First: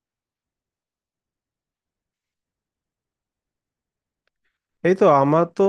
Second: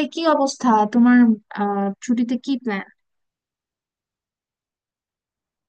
এই কি অবস্থা তোমার? ছুটিতে কি প্ল্যান? এই তো আমার তো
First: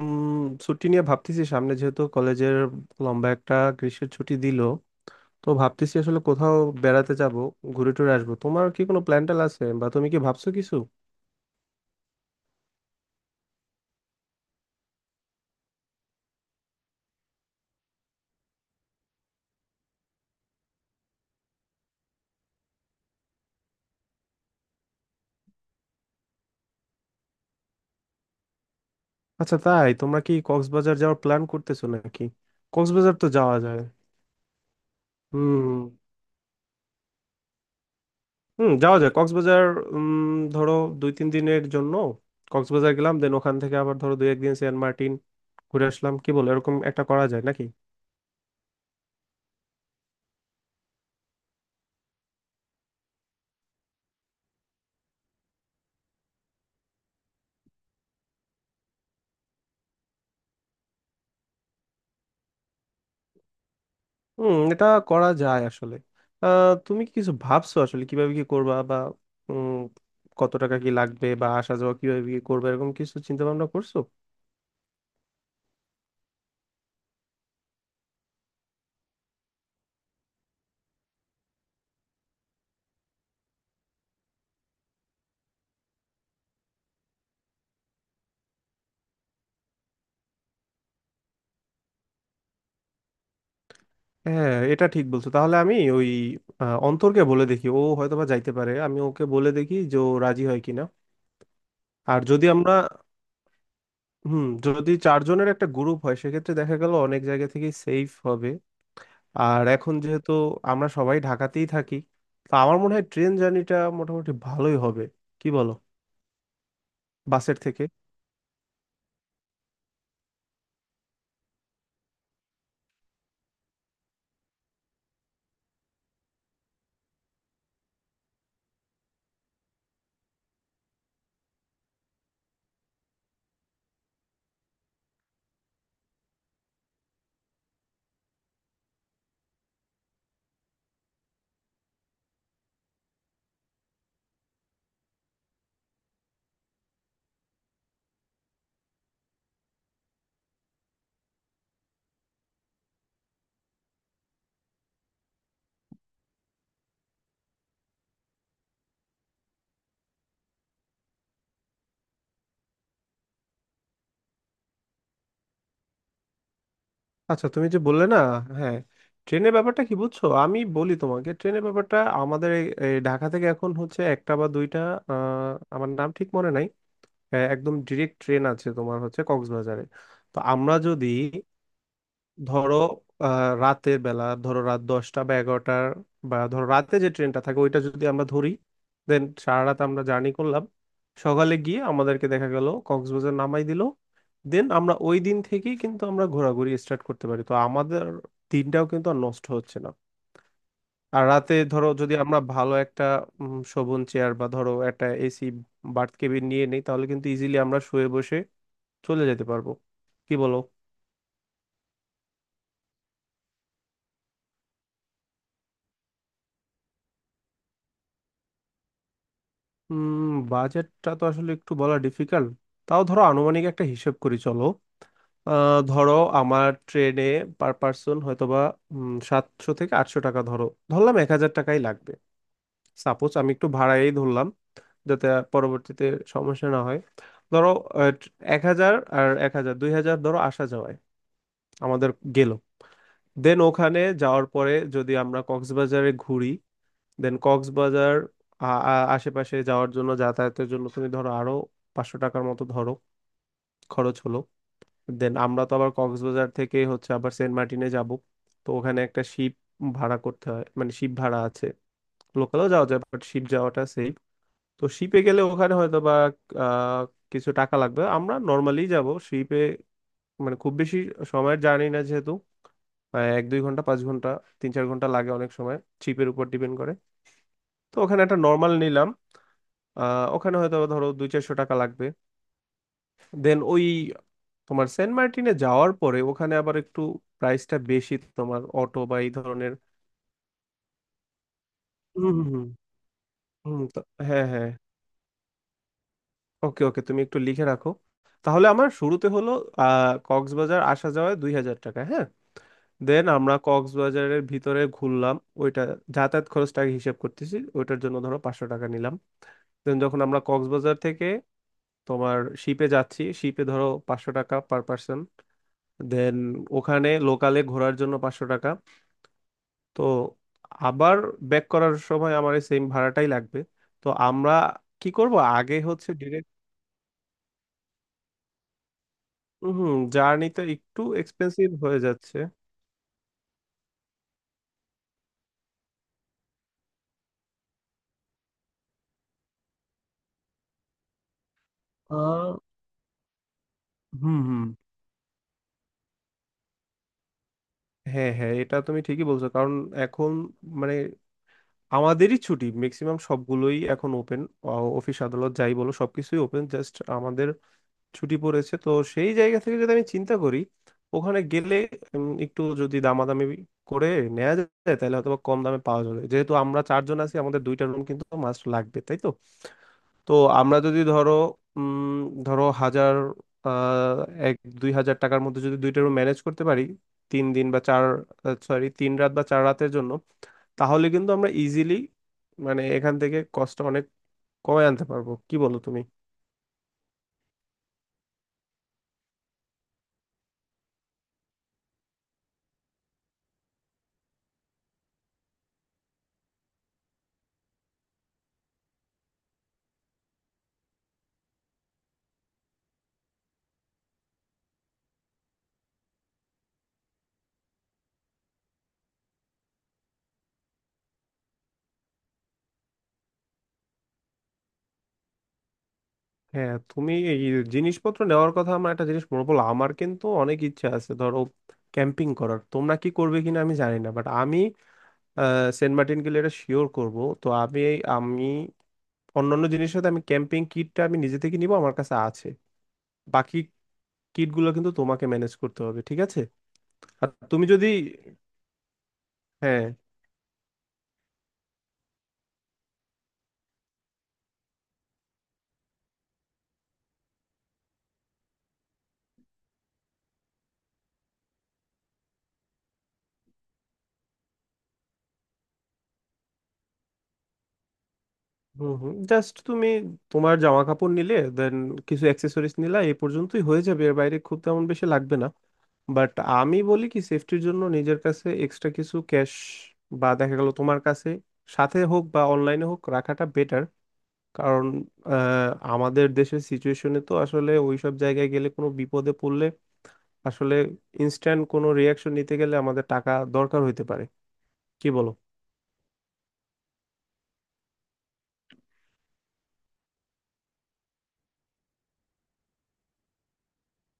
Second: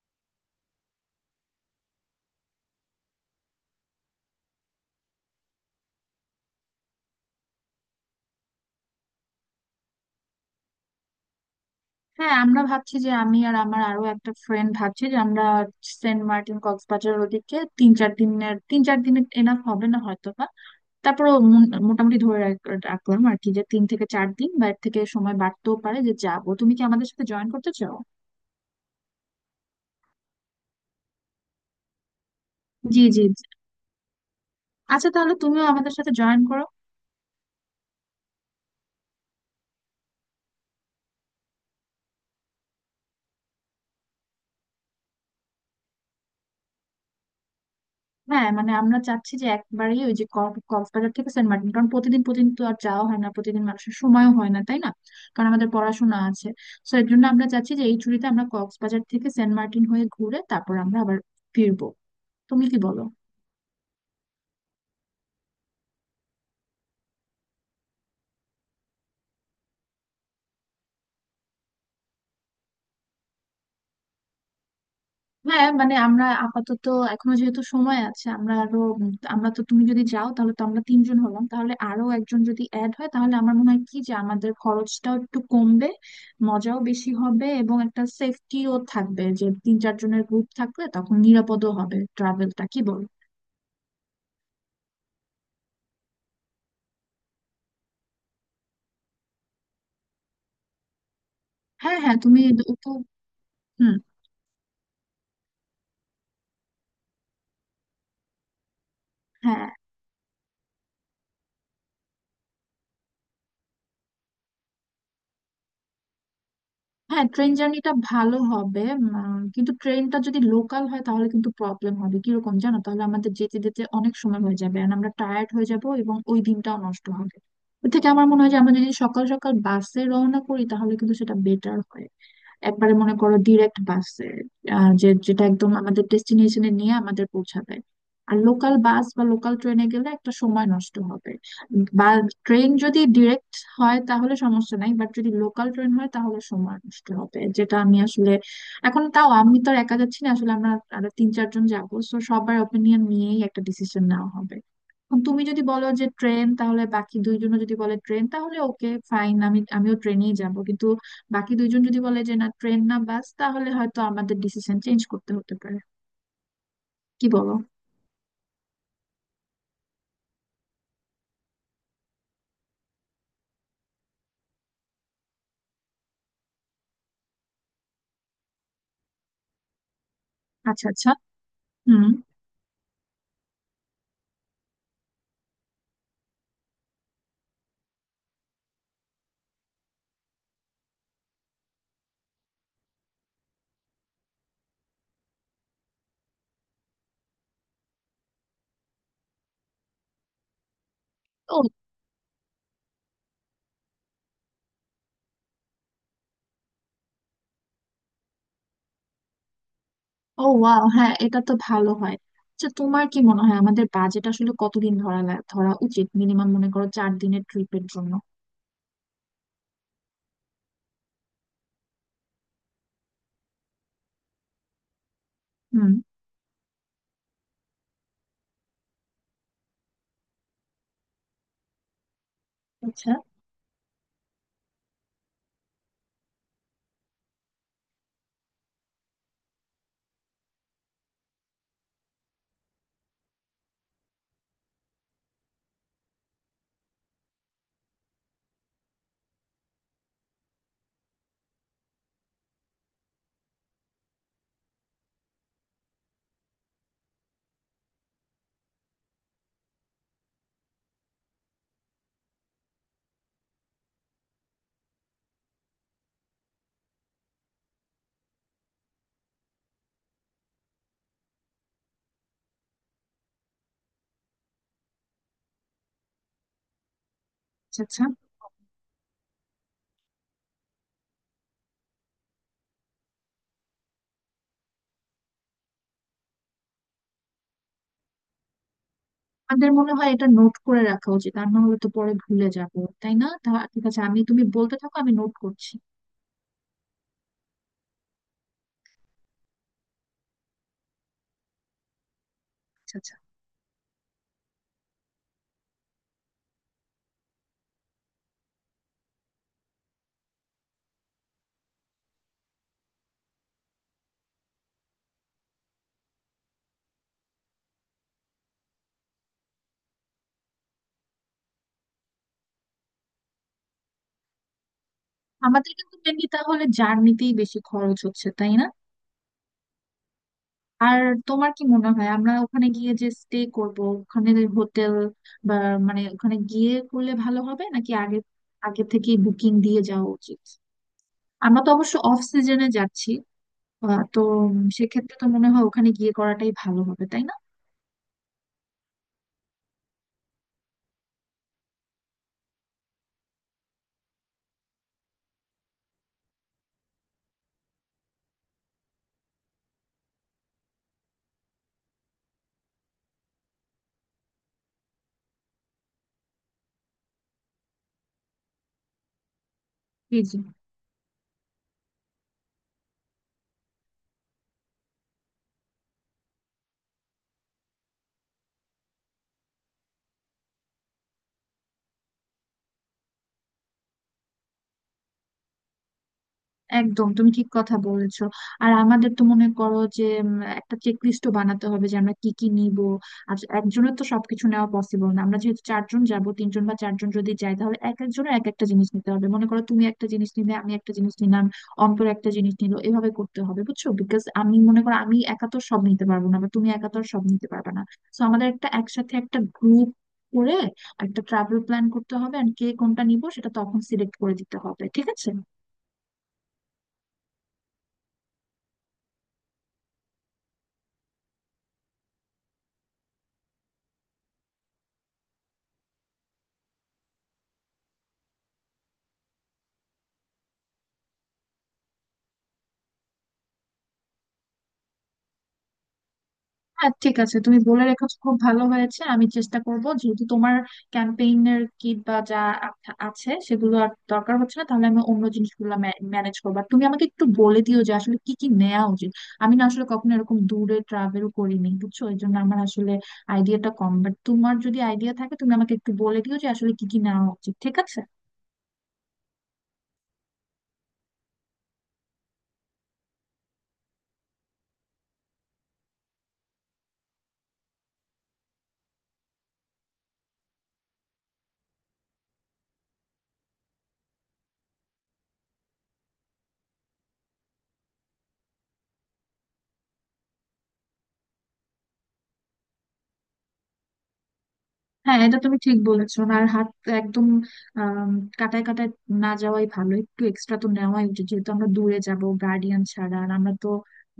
উম, ছুটি নিয়ে ভাবতেছি, সামনে যেহেতু কলেজের লম্বা একটা গ্রীষ্মের ছুটি দিল। তো ভাবতেছি আসলে কোথাও বেড়াতে যাব, ঘুরে টুরে আসবো। তোমার কি কোনো প্ল্যান ট্যান আছে, বা তুমি কি ভাবছো কিছু? হ্যাঁ, আমরা ভাবছি যে আমি আর আমার আরো একটা ফ্রেন্ড ভাবছি যে আমরা সেন্ট মার্টিন কক্সবাজার ওদিকে তিন চার দিনের এনাফ হবে না হয়তো বা। তারপরে মোটামুটি ধরে রাখলাম আর কি, যে তিন থেকে চার দিন বা এর থেকে সময় বাড়তেও পারে যে যাবো। তুমি কি আমাদের সাথে জয়েন করতে চাও? আচ্ছা, তাই? তোমরা কি কক্সবাজার যাওয়ার প্ল্যান করতেছো নাকি? জি, কক্সবাজার জি, তো জি। যাওয়া যায়। আচ্ছা, তাহলে তুমিও হুম। আমাদের সাথে জয়েন করো। হুম, যাওয়া যায় কক্সবাজার। ধরো দুই তিন দিনের জন্য কক্সবাজার গেলাম, দেন ওখান থেকে আবার ধরো দুই একদিন সেন্ট মার্টিন ঘুরে আসলাম। কি বলো, এরকম একটা করা যায় নাকি? হ্যাঁ মানে আমরা চাচ্ছি যে একবারেই ওই যে কক্সবাজার থেকে সেন্ট মার্টিন, কারণ প্রতিদিন প্রতিদিন তো আর যাওয়া হয় না, প্রতিদিন মানুষের সময়ও হয় না, তাই না? কারণ আমাদের পড়াশোনা আছে। তো এর জন্য আমরা চাচ্ছি যে এই ছুটিতে আমরা কক্সবাজার থেকে সেন্ট মার্টিন হয়ে ঘুরে তারপর আমরা আবার ফিরবো। তুমি কি বলো? হুম, এটা করা যায় আসলে। তুমি কি কিছু ভাবছো আসলে, কিভাবে কি করবা, বা উম, কত টাকা কি লাগবে, বা আসা যাওয়া কিভাবে কি করবে, এরকম কিছু চিন্তা ভাবনা করছো? হ্যাঁ মানে আমরা আপাতত এখনো যেহেতু সময় আছে, আমরা আরো আমরা তো, তুমি যদি যাও তাহলে তো আমরা তিনজন হলাম, তাহলে আরো একজন যদি অ্যাড হয় তাহলে আমার মনে হয় কি যে আমাদের খরচটাও একটু কমবে, মজাও বেশি হবে এবং একটা সেফটিও থাকবে। যে তিন চারজনের গ্রুপ থাকলে তখন নিরাপদও হবে ট্রাভেলটা, কি বল? হ্যাঁ, এটা ঠিক বলছো। তাহলে আমি ওই অন্তরকে বলে দেখি, ও হয়তোবা যাইতে পারে। আমি ওকে বলে দেখি যে ও রাজি হয় কিনা। হ্যাঁ, হ্যাঁ, আর তুমি। যদি আমরা, তো হুম। হুম, যদি চারজনের একটা গ্রুপ হয় সেক্ষেত্রে দেখা গেল অনেক জায়গা থেকেই সেফ হবে। আর হ্যাঁ, এখন যেহেতু আমরা সবাই ঢাকাতেই থাকি, তো আমার মনে হয় ট্রেন জার্নিটা মোটামুটি ভালোই হবে, কি বলো? হ্যাঁ, ট্রেন বাসের থেকে। জার্নিটা ভালো হবে। কিন্তু ট্রেনটা যদি লোকাল হয় তাহলে কিন্তু প্রবলেম হবে। কিরকম জানো? তাহলে আমাদের যেতে যেতে অনেক সময় হয়ে যাবে আর আমরা টায়ার্ড হয়ে যাব এবং ওই দিনটাও নষ্ট হবে। ওর থেকে আমার মনে হয় যে আমরা যদি সকাল সকাল বাসে রওনা করি তাহলে কিন্তু সেটা বেটার হয়। একবারে মনে করো ডিরেক্ট বাসে, যে যেটা একদম আমাদের ডেস্টিনেশনে নিয়ে আমাদের পৌঁছাবে। আর লোকাল বাস বা লোকাল ট্রেনে গেলে একটা সময় নষ্ট হবে। বা ট্রেন যদি ডিরেক্ট হয় তাহলে সমস্যা নাই, বাট যদি লোকাল ট্রেন হয় তাহলে সময় নষ্ট হবে, যেটা আমি আসলে। এখন তাও আমি তো আর একা যাচ্ছি না, আসলে আমরা আরো তিন চারজন যাবো, তো সবার ওপিনিয়ন নিয়েই একটা ডিসিশন নেওয়া হবে। এখন তুমি যদি বলো যে ট্রেন, তাহলে বাকি দুইজনও যদি বলে ট্রেন তাহলে ওকে ফাইন, আমি আমিও ট্রেনেই যাব। কিন্তু বাকি দুইজন যদি বলে যে না ট্রেন না বাস, তাহলে হয়তো আমাদের ডিসিশন চেঞ্জ করতে হতে পারে। কি আচ্ছা, বলো? তুমি যে বললে না। হ্যাঁ, ট্রেনের ব্যাপারটা কি বুঝছো, আমি বলি তোমাকে ট্রেনের ব্যাপারটা। আমাদের এই ঢাকা থেকে এখন হচ্ছে একটা বা দুইটা, আমার নাম ঠিক মনে নাই, একদম ডিরেক্ট ট্রেন আছে তোমার হচ্ছে কক্সবাজারে। তো আমরা আচ্ছা, যদি আচ্ছা। হুম। ধরো রাতের বেলা, ধরো রাত 10টা বা 11টার, বা ধরো রাতে যে ট্রেনটা থাকে ওইটা যদি আমরা ধরি, দেন সারা রাত আমরা জার্নি করলাম, সকালে গিয়ে আমাদেরকে দেখা গেল কক্সবাজার নামাই দিল। দেন আমরা ওই দিন থেকেই কিন্তু আমরা ঘোরাঘুরি স্টার্ট করতে পারি, তো আমাদের দিনটাও কিন্তু আর নষ্ট হচ্ছে না। আর রাতে ও, ধরো যদি আমরা ভালো একটা শোভন চেয়ার বা ধরো একটা এসি বার্থ কেবিন নিয়ে নিই, তাহলে কিন্তু ইজিলি আমরা শুয়ে বসে চলে যেতে পারবো, কি ও, বলো? ওয়াও, হ্যাঁ, এটা তো ভালো হয়। আচ্ছা, তোমার কি মনে হয় আমাদের বাজেট আসলে কতদিন ধরা ধরা উচিত মিনিমাম, মনে করো চার দিনের ট্রিপের জন্য? বাজেটটা তো আসলে একটু বলা ডিফিকাল্ট। তাও ধরো আনুমানিক একটা হিসেব করি, চলো। হুম। ধরো আমার ট্রেনে পার পার্সন হয়তোবা, বা 700 থেকে 800 টাকা, ধরো ধরলাম 1000 টাকাই লাগবে। আচ্ছা। সাপোজ আমি একটু ভাড়াই ধরলাম, যাতে পরবর্তীতে সমস্যা না হয়। ধরো, আহ, 1000 আর 1000 2000 ধরো আসা যাওয়ায় আমাদের গেল। দেন ওখানে যাওয়ার পরে যদি আমরা কক্সবাজারে ঘুরি, দেন কক্সবাজার আ- আশেপাশে যাওয়ার জন্য, যাতায়াতের জন্য, তুমি ধরো আরো 500 টাকার মতো ধরো খরচ হলো। দেন আমরা তো আবার কক্সবাজার থেকে হচ্ছে আবার সেন্ট মার্টিনে যাব, তো ওখানে একটা শিপ ভাড়া করতে হয়, মানে শিপ ভাড়া আছে। লোকালও যাওয়া যায়, বাট শিপ যাওয়াটা সেফ। তো শিপে গেলে ওখানে হয়তো বা আহ, কিছু টাকা লাগবে। আমরা নর্মালি যাব শিপে, মানে খুব বেশি সময়ের জানি না, যেহেতু 1-2 ঘন্টা, 5 ঘন্টা, 3-4 ঘন্টা লাগে অনেক সময়, শিপের উপর ডিপেন্ড করে। আচ্ছা, তো আচ্ছা, ওখানে একটা নর্মাল নিলাম, ওখানে হয়তো আবার ধরো 2-400 টাকা লাগবে। দেন ওই, তোমার সেন্ট মার্টিনে যাওয়ার পরে ওখানে আবার একটু প্রাইসটা বেশি, তোমার অটো বা এই আমাদের ধরনের। মনে হয় এটা নোট করে রাখা উচিত, আর না হলে তো পরে হুম হুম ভুলে হুম। যাবো, তাই না? তা হুম ঠিক আছে, আমি, তুমি হ্যাঁ, হ্যাঁ, বলতে থাকো আমি নোট করছি। ওকে, ওকে, তুমি একটু লিখে রাখো। তাহলে আমার শুরুতে হলো কক্সবাজার আসা যাওয়ায় 2000 টাকা, হ্যাঁ। আচ্ছা, আচ্ছা। দেন আমরা কক্সবাজারের ভিতরে ঘুরলাম, ওইটা যাতায়াত খরচটাকে হিসেব করতেছি, ওইটার জন্য ধরো 500 টাকা নিলাম। দেন যখন আমরা কক্সবাজার থেকে তোমার শিপে যাচ্ছি, শিপে ধরো 500 টাকা পার পার্সন। দেন ওখানে লোকালে ঘোরার জন্য 500 টাকা। তো আবার ব্যাক করার সময় আমার এই সেম ভাড়াটাই লাগবে। তো আমরা কি করব, আমাদের আগে কিন্তু হচ্ছে মেনলি ডিরেক্ট। তাহলে জার্নিতেই বেশি খরচ হচ্ছে, তাই না? হুম, জার্নিটা আর একটু তোমার কি এক্সপেন্সিভ মনে হয়ে হয়, আমরা যাচ্ছে। ওখানে গিয়ে যে স্টে করব, ওখানে হোটেল বা, মানে ওখানে গিয়ে করলে ভালো হবে নাকি আগে আগে থেকে বুকিং দিয়ে যাওয়া উচিত? আমরা তো অবশ্য অফ আহ, সিজনে যাচ্ছি। তো হুম হুম। সেক্ষেত্রে তো মনে হয় ওখানে গিয়ে করাটাই ভালো হবে, তাই না? হ্যাঁ, হ্যাঁ, এটা তুমি ঠিকই বলছো, কারণ এখন মানে আমাদেরই ছুটি, ম্যাক্সিমাম সবগুলোই এখন ওপেন। অফিস আদালত যাই বলো, সবকিছুই ওপেন, জাস্ট আমাদের ছুটি পড়েছে। তো সেই জায়গা থেকে যদি আমি চিন্তা করি, ওখানে গেলে একটু যদি দামাদামি করে নেওয়া যায় তাহলে হয়তো বা কম দামে পাওয়া যাবে, যেহেতু আমরা চারজন আছি, আমাদের দুইটা রুম কিন্তু মাস্ট লাগবে, তাই তো। জি, তো জি। আমরা যদি ধরো উম ধরো হাজার আহ 1-2000 টাকার মধ্যে যদি দুইটা রুম ম্যানেজ করতে পারি তিন দিন বা চার, সরি, তিন রাত বা চার রাতের জন্য, তাহলে কিন্তু আমরা ইজিলি, মানে এখান থেকে কষ্ট অনেক কমে আনতে পারবো, কি বলো তুমি? একদম, তুমি ঠিক কথা বলেছো। আর আমাদের তো মনে করো যে একটা চেক লিস্টও বানাতে হবে যে আমরা কি কি নিব। আর একজনের তো সবকিছু নেওয়া পসিবল না, আমরা যেহেতু চারজন যাব, তিনজন বা চারজন যদি যাই তাহলে এক একজনের এক একটা জিনিস নিতে হবে। মনে করো তুমি একটা জিনিস নিলে, আমি একটা জিনিস নিলাম, অন্তর একটা জিনিস নিলো, এভাবে করতে হবে, বুঝছো? বিকজ আমি মনে করো আমি একা তো সব নিতে পারবো না, বা তুমি একা তো আর সব নিতে পারবে না। তো আমাদের একটা একসাথে একটা গ্রুপ করে একটা ট্রাভেল প্ল্যান করতে হবে, আর কে কোনটা নিব সেটা তখন সিলেক্ট করে দিতে হবে, ঠিক আছে? হ্যাঁ, তুমি এই জিনিসপত্র নেওয়ার কথা, আমার একটা জিনিস মনে পড়লো। আমার কিন্তু অনেক ইচ্ছা আছে, ধরো ক্যাম্পিং করার। তোমরা কি করবে কিনা আমি জানি না, বাট আমি সেন্ট মার্টিন গেলে এটা শিওর করব। তো আমি, আমি অন্যান্য জিনিসের সাথে আমি ক্যাম্পিং কিটটা আমি নিজে থেকে নিব, আমার কাছে আছে। বাকি কিটগুলো কিন্তু তোমাকে ম্যানেজ করতে হবে, ঠিক আছে? হ্যাঁ, ঠিক আর আছে, তুমি তুমি বলে যদি, রেখেছো খুব ভালো হয়েছে। আমি চেষ্টা করব, হ্যাঁ। যেহেতু তোমার ক্যাম্পেইনের কিট বা যা আ- আছে সেগুলো আর দরকার হচ্ছে না, তাহলে আমি অন্য জিনিসগুলো ম্যানেজ করবো। আর তুমি আমাকে একটু বলে দিও যে আসলে কি কি নেওয়া উচিত। আমি না আসলে কখনো এরকম দূরে ট্রাভেল করিনি, বুঝছো, এই জন্য আমার আসলে আইডিয়াটা কম। বাট তোমার যদি আইডিয়া থাকে তুমি আমাকে একটু বলে দিও যে আসলে কি কি নেওয়া উচিত, ঠিক আছে? হুম হুম, জাস্ট তুমি তোমার জামা কাপড় নিলে, দেন কিছু অ্যাক্সেসরিজ নিলে, এই পর্যন্তই হয়ে যাবে, এর বাইরে খুব তেমন বেশি লাগবে না। বাট আমি বলি কি, সেফটির জন্য নিজের কাছে এক্সট্রা কিছু ক্যাশ, বা দেখা গেল তোমার কাছে সাথে হোক বা অনলাইনে হোক রাখাটা বেটার, কারণ আহ, আমাদের দেশের সিচুয়েশনে তো আসলে ওই সব জায়গায় গেলে কোনো বিপদে পড়লে আসলে ইনস্ট্যান্ট কোনো রিয়াকশন নিতে গেলে আমাদের টাকা দরকার হইতে পারে, কি হ্যাঁ বলো? এটা তুমি ঠিক বলেছো। আর হাত একদম আম, কাটায় কাটায় না যাওয়াই ভালো, একটু এক্সট্রা তো নেওয়াই উচিত, যেহেতু আমরা দূরে যাব গার্ডিয়ান ছাড়া, আর আমরা তো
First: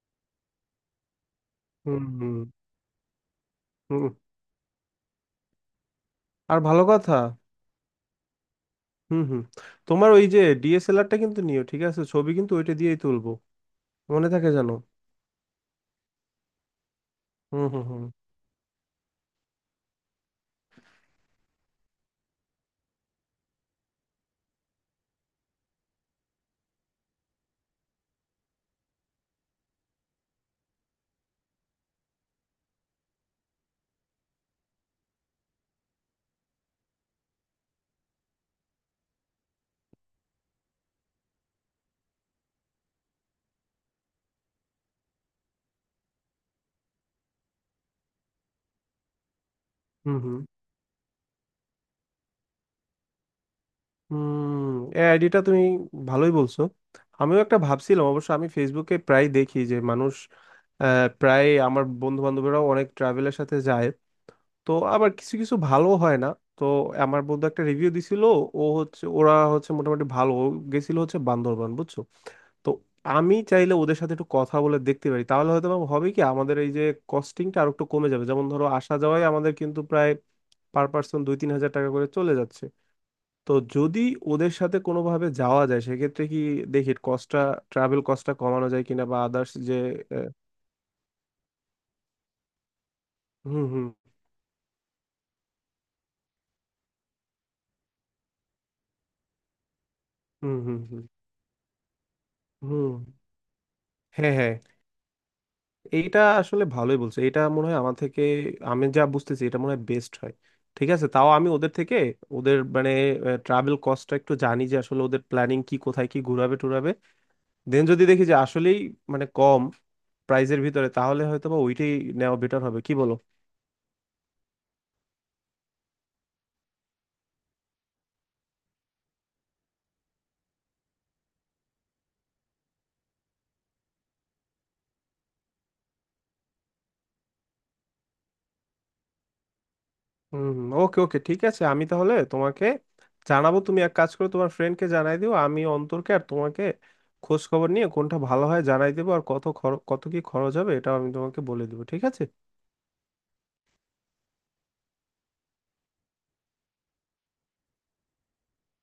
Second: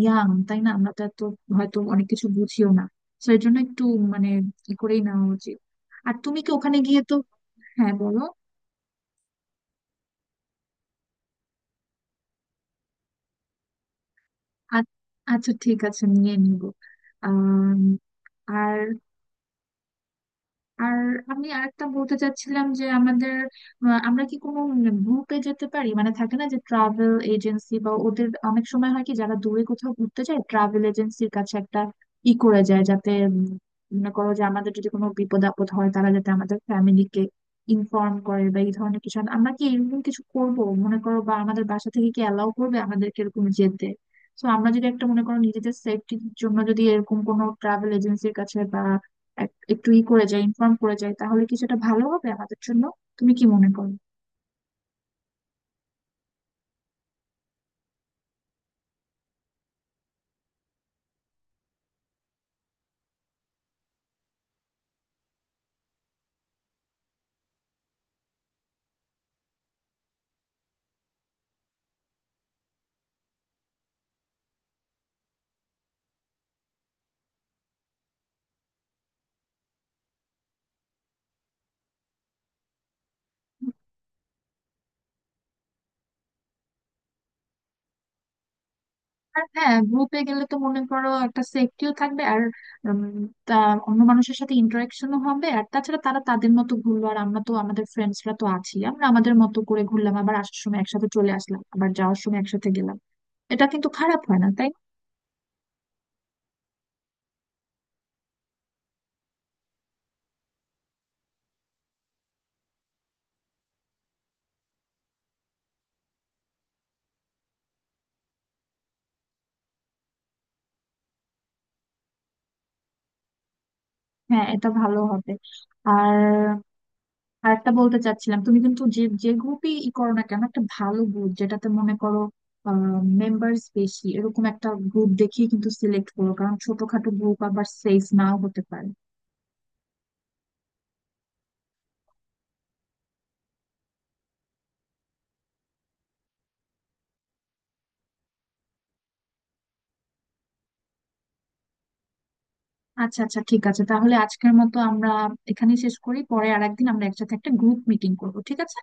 ইয়াং, তাই না? আমরা তো এত হয়তো হুম অনেক কিছু হুম বুঝিও না। তো এর জন্য একটু হুম। মানে ই করেই নেওয়া উচিত। আর তুমি কি আর ওখানে ভালো গিয়ে তো, কথা। হ্যাঁ বলো। হুম হুম, তোমার ওই যে DSLRটা কিন্তু নিও, ঠিক আছে? ছবি কিন্তু ওইটা দিয়েই তুলবো, মনে থাকে, জানো? আ- আচ্ছা, ঠিক আছে, নিয়ে নিব। হুম আহ হুম হুম। আর আর আমি আরেকটা বলতে চাচ্ছিলাম যে আমাদের আমরা কি কোনো গ্রুপে যেতে পারি? মানে থাকে না যে ট্রাভেল এজেন্সি বা, ওদের অনেক সময় হয় কি, যারা দূরে কোথাও ঘুরতে যায়, ট্রাভেল এজেন্সির কাছে একটা ই করে যায় যাতে মনে করো যে আমাদের যদি কোনো বিপদ আপদ হয় তারা যাতে আমাদের ফ্যামিলিকে ইনফর্ম করে, বা এই ধরনের কিছু। আমরা কি এরকম কিছু করব, মনে করো? বা আমাদের বাসা থেকে কি অ্যালাউ করবে আমাদেরকে এরকম যেতে? তো আমরা যদি একটা, মনে করো নিজেদের সেফটির জন্য যদি এরকম কোনো ট্রাভেল এজেন্সির কাছে বা একটু ই হুম করে হুম যাই, ইনফর্ম করে যাই, তাহলে কিছুটা ভালো হবে আমাদের জন্য। তুমি কি মনে করো? হুম, এই আইডিটা তুমি ভালোই বলছো, আমিও একটা ভাবছিলাম। অবশ্য আমি ফেসবুকে প্রায় দেখি যে মানুষ, প্রায় আমার বন্ধু বান্ধবরাও অনেক ট্রাভেলের সাথে যায়। তো আবার কিছু কিছু ভালো হয় না। তো আমার বন্ধু একটা রিভিউ দিছিল, ও হচ্ছে, ওরা হচ্ছে মোটামুটি ভালো। ও গেছিল হচ্ছে বান্দরবান, বুঝছো? তো আমি চাইলে ওদের সাথে একটু কথা বলে দেখতে পারি, তাহলে হয়তো বা হবে কি, আমাদের এই যে কস্টিংটা আর একটু কমে যাবে। যেমন ধরো আসা যাওয়ায় আমাদের কিন্তু প্রায় পার পার্সন 2-3000 টাকা করে চলে যাচ্ছে। তো যদি ওদের সাথে কোনোভাবে যাওয়া যায়, সেক্ষেত্রে কি দেখি কস্টটা, ট্রাভেল কস্টটা কমানো যায় কিনা, বা আর আদার্স হ্যাঁ, যে গ্রুপে আহ, গেলে তো মনে করো একটা সেফটিও থাকবে। আর উম, তা হুম হুম অন্য মানুষের সাথে ইন্টারাকশনও হবে। আর তাছাড়া তারা তাদের মতো ঘুরলো, আর আমরা তো আমাদের ফ্রেন্ডসরা তো আছি, আমরা আমাদের মতো করে ঘুরলাম, আবার হুম আসার হুম সময় হুম একসাথে চলে আসলাম, আবার যাওয়ার সময় একসাথে হুম। গেলাম। এটা কিন্তু খারাপ হ্যাঁ, হয় না, হ্যাঁ, তাই না? এইটা আসলে ভালোই বলছো, এটা মনে হয় আমার থেকে, আমি যা বুঝতেছি, এটা মনে হয় বেস্ট হয়। ঠিক আছে, তাও আমি ওদের থেকে, ওদের মানে ট্রাভেল কস্টটা একটু জানি, যে আসলে ওদের প্ল্যানিং কি, কোথায় কি ঘুরাবে টুরাবে, দেন যদি দেখি যে আসলেই মানে কম প্রাইজের ভিতরে, তাহলে হয়তো বা ওইটাই নেওয়া বেটার হবে, কি বলো? হ্যাঁ, এটা ভালো হবে। আর আর একটা বলতে চাচ্ছিলাম, তুমি কিন্তু যে যে গ্রুপই ই করো না কেন, একটা ভালো গ্রুপ, যেটাতে মনে করো মেম্বার্স বেশি, এরকম একটা গ্রুপ দেখিয়ে কিন্তু সিলেক্ট করো, কারণ ছোটখাটো গ্রুপ আবার সেফ নাও হতে পারে। হুম, ওকে, ওকে, ঠিক আছে, আমি তাহলে তোমাকে জানাবো। তুমি এক কাজ করে তোমার ফ্রেন্ডকে জানাই দিও, আমি অন্তরকে আর তোমাকে খোঁজ খবর নিয়ে কোনটা ভালো হয় জানাই দেবো। আর কত কি খরচ হবে এটাও আমি তোমাকে বলে দেবো, ঠিক আছে? আচ্ছা, আচ্ছা, ঠিক আছে, তাহলে আজকের মতো আমরা এখানেই শেষ করি, পরে আর একদিন আমরা একসাথে একটা গ্রুপ মিটিং করবো, ঠিক আছে?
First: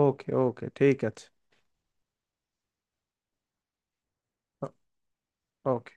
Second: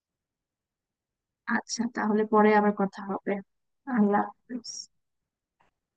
ওকে, ওকে, ঠিক আছে। আচ্ছা, তাহলে পরে আবার কথা হবে। আল্লাহ হাফেজ। ওকে.